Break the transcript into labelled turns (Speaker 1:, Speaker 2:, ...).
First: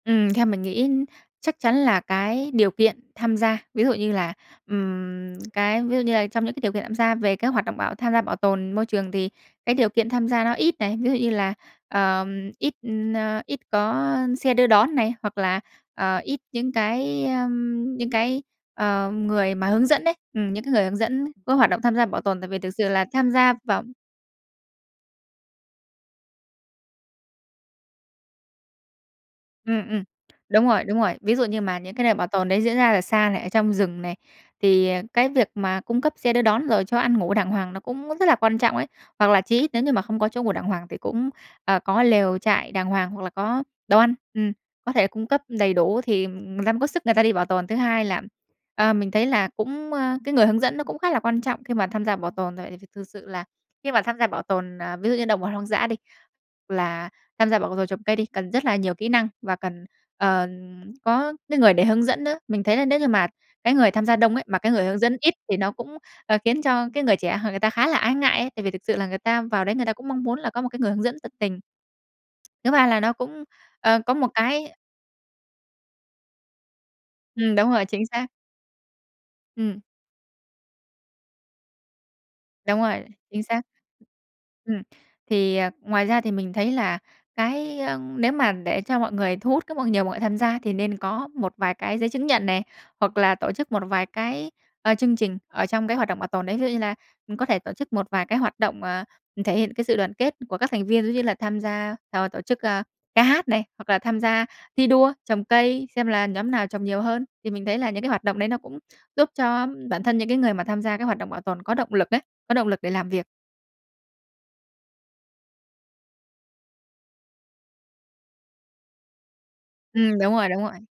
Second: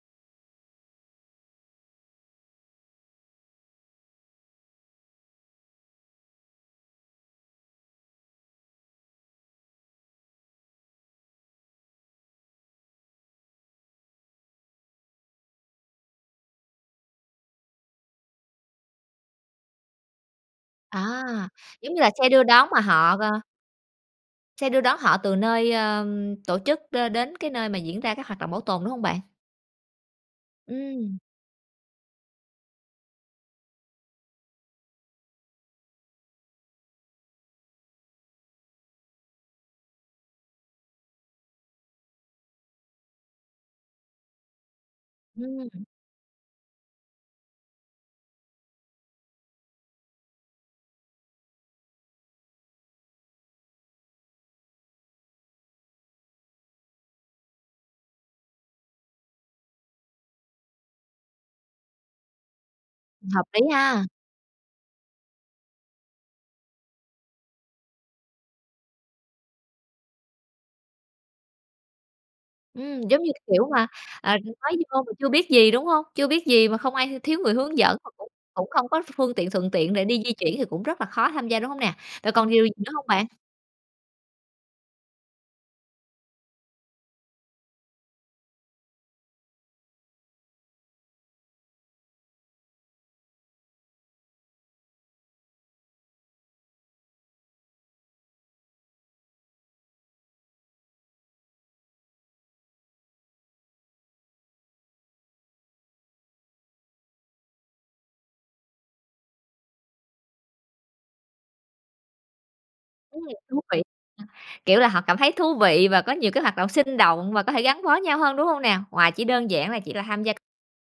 Speaker 1: Ừm, theo mình nghĩ chắc chắn là cái điều kiện tham gia, ví dụ như là, ừm, cái ví dụ như là trong những cái điều kiện tham gia về cái hoạt động bảo tham gia bảo tồn môi trường thì cái điều kiện tham gia nó ít này, ví dụ như là, ờm, ít, ờ, ít có xe đưa đón này, hoặc là, ờ, ít những cái, ơm, những cái, ờ, người mà hướng dẫn đấy, ừm, những cái người hướng
Speaker 2: À,
Speaker 1: dẫn có hoạt động
Speaker 2: giống
Speaker 1: tham
Speaker 2: như
Speaker 1: gia
Speaker 2: là
Speaker 1: bảo
Speaker 2: xe
Speaker 1: tồn,
Speaker 2: đưa
Speaker 1: tại vì
Speaker 2: đón
Speaker 1: thực
Speaker 2: mà
Speaker 1: sự là
Speaker 2: họ,
Speaker 1: tham
Speaker 2: ờ
Speaker 1: gia vào
Speaker 2: xe đưa đón họ từ nơi, ờm, tổ chức đ đến cái nơi mà diễn ra các hoạt động bảo tồn, đúng hông bạn?
Speaker 1: Ừm, ừm. Đúng rồi, đúng rồi.
Speaker 2: Ừm.
Speaker 1: Ví dụ như mà những cái nơi bảo tồn đấy diễn ra ở xa này, ở trong rừng này, thì, à, cái việc mà cung cấp xe đưa đón rồi cho ăn ngủ đàng hoàng nó cũng rất là quan trọng ấy. Hoặc là chí ít nếu như mà không có chỗ ngủ đàng hoàng thì cũng, ờ, có lều trại đàng hoàng, hoặc là có đồ ăn, ừm, có thể là cung cấp đầy
Speaker 2: Ừm.
Speaker 1: đủ thì người ta mới có sức người ta đi bảo tồn. Thứ hai là, ờ, mình thấy là cũng, ơ, cái người hướng dẫn nó cũng khá là quan trọng khi mà tham gia bảo tồn, tại vì th thực sự là khi mà tham gia bảo tồn, ờ, ví dụ như động vật hoang dã đi, h là tham gia bảo tồn trồng cây đi, cần rất là nhiều kỹ năng và cần, ờm, có cái người để hướng dẫn nữa. Mình thấy là nếu như mà
Speaker 2: Hợp lý
Speaker 1: cái người
Speaker 2: ha.
Speaker 1: tham gia đông ấy, mà cái người hướng dẫn ít thì nó cũng, ờ, khiến cho cái người trẻ h người ta khá là ái ngại ấy, tại vì thực sự là người ta vào đấy người ta cũng mong muốn là có một cái người hướng dẫn tận tình. Thứ ba là
Speaker 2: Ừm,
Speaker 1: nó
Speaker 2: giống như
Speaker 1: cũng,
Speaker 2: kiểu mà,
Speaker 1: ờ, có một
Speaker 2: à,
Speaker 1: cái
Speaker 2: mới vô mà chưa biết gì, đúng hông? Chưa biết gì mà không ai thiếu người
Speaker 1: Ừm, đúng
Speaker 2: hướng
Speaker 1: rồi,
Speaker 2: dẫn
Speaker 1: chính
Speaker 2: mà
Speaker 1: xác.
Speaker 2: cũng cũng không có ph phương tiện thuận
Speaker 1: Ừm.
Speaker 2: tiện để đi di chuyển thì cũng rất là khó tham gia, đúng hông nè? Rồi còn điều gì
Speaker 1: Đúng
Speaker 2: nữa
Speaker 1: rồi,
Speaker 2: hông bạn?
Speaker 1: chính xác, ừm. Thì, ờ, ngoài ra thì mình thấy là cái, ơ, nếu mà để cho mọi người thu hút các nhiều mọi tham gia thì nên có một vài cái giấy chứng nhận này, hoặc là tổ chức một vài cái, ờ, chương trình ở trong cái hoạt động bảo tồn đấy, ví dụ như là, ừm, có thể tổ chức một vài cái hoạt động, ờ, thể hiện cái sự đoàn kết của các thành viên, ví dụ như là tham gia, [unintelligible] tổ chức, a, ca hát này, hoặc là tham gia thi đua trồng cây, xem là nhóm nào trồng nhiều hơn. Thì mình thấy là những cái hoạt động đấy nó cũng giúp cho bản thân những cái người mà tham gia cái hoạt động bảo tồn có động lực ấy, có động lực để làm
Speaker 2: Ừm,
Speaker 1: việc.
Speaker 2: thú vị, ừm, kiểu là, họ cảm thấy thú vị và có nhiều cái hoạt động sinh động và có thể gắn bó với nhau hơn, đúng hông nè? Ngoài chỉ đơn giản là chỉ là
Speaker 1: Ừm,
Speaker 2: tham
Speaker 1: đúng
Speaker 2: gia
Speaker 1: rồi, đúng rồi.